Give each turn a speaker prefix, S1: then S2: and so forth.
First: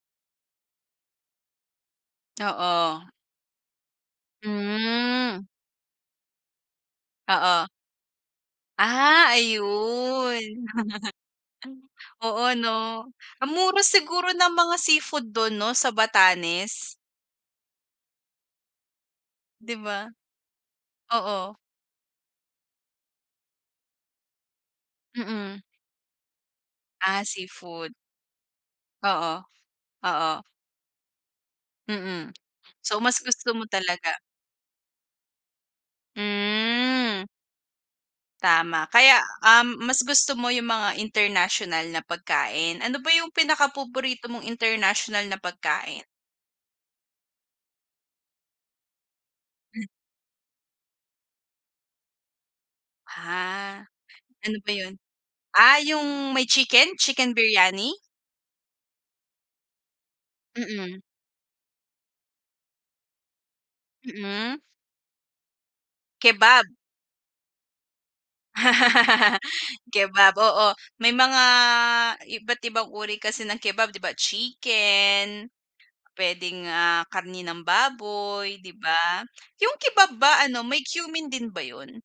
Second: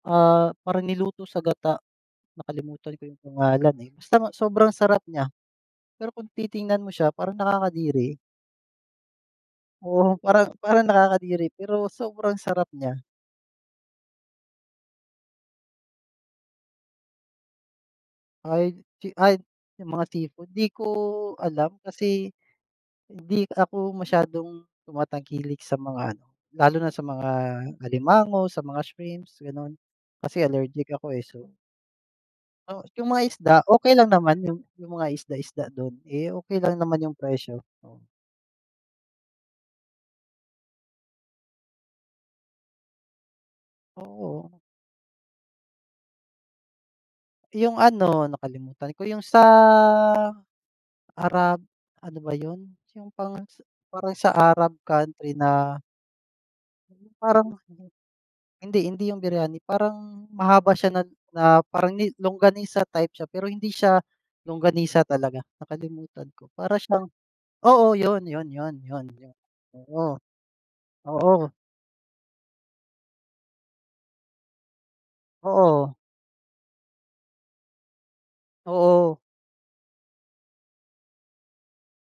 S1: Ah, parang niluto sa gata, nakalimutan
S2: Oo.
S1: ko 'yung pangalan, eh. Basta ma sobrang sarap niya,
S2: Hmm.
S1: pero kung titingnan mo siya parang
S2: Oo.
S1: nakakadiri.
S2: Ah,
S1: Oo, parang,
S2: ayun.
S1: parang nakakadiri. Pero
S2: Ano
S1: sobrang
S2: Oo,
S1: sarap
S2: 'no.
S1: niya.
S2: Ang mura siguro ng mga seafood do'n, 'no, sa Batanes?
S1: Ay d chi ay
S2: 'Di
S1: 'yong mga
S2: ba?
S1: seafood. 'Di ko
S2: Oo.
S1: alam, kasi, hindi ako masyadong tumatangkilik
S2: Mm.
S1: sa mga ano, lalo na sa
S2: Ah,
S1: mga
S2: seafood.
S1: alimango, sa mga
S2: Oo,
S1: shrimps, gano'n.
S2: oo.
S1: Kasi allergic ako eh, so.
S2: Mm.
S1: O,
S2: So,
S1: 'yong
S2: mas
S1: mga
S2: gusto
S1: isda,
S2: mo
S1: okay lang
S2: talaga.
S1: naman 'yon, 'yong mga isda-isda do'n. Eh, okay lang naman 'yong
S2: Hmm.
S1: presyo, oo.
S2: Tama. Kaya, um, mas gusto mo 'yong mga international na pagkain. Ano ba 'yong pinaka paborito mong
S1: Oo.
S2: international na pagkain?
S1: 'Yung ano, nakalimutan ko. 'Yong sa,
S2: Hmm.
S1: Arab ano ba 'yon, 'yong parang sa
S2: Ah,
S1: parang sa
S2: ano ba
S1: Arab
S2: 'yon?
S1: country
S2: Ah,
S1: na
S2: 'yong may chicken,
S1: Eh, 'yong
S2: chicken
S1: parang [unintelligible]
S2: biryani?
S1: Hindi, hindi 'yong biryani. Parang, mahaba siya na
S2: Mm.
S1: na parang ni longganisa type siya, pero hindi siya
S2: Mm.
S1: longganisa talaga. Nakalimutan ko,
S2: Kebab.
S1: para siyang, oo, 'yon, 'yon, 'yon, 'yon, 'yon, oo.
S2: Kebab, oo. May mga,
S1: Oo.
S2: iba't ibang uri kasi ng kebab, 'di ba, chicken,
S1: Oo.
S2: puwedeng, ah, karne ng baboy, 'di
S1: Oo.
S2: ba. 'Yong kebab ba ano, may cumin din ba 'yon?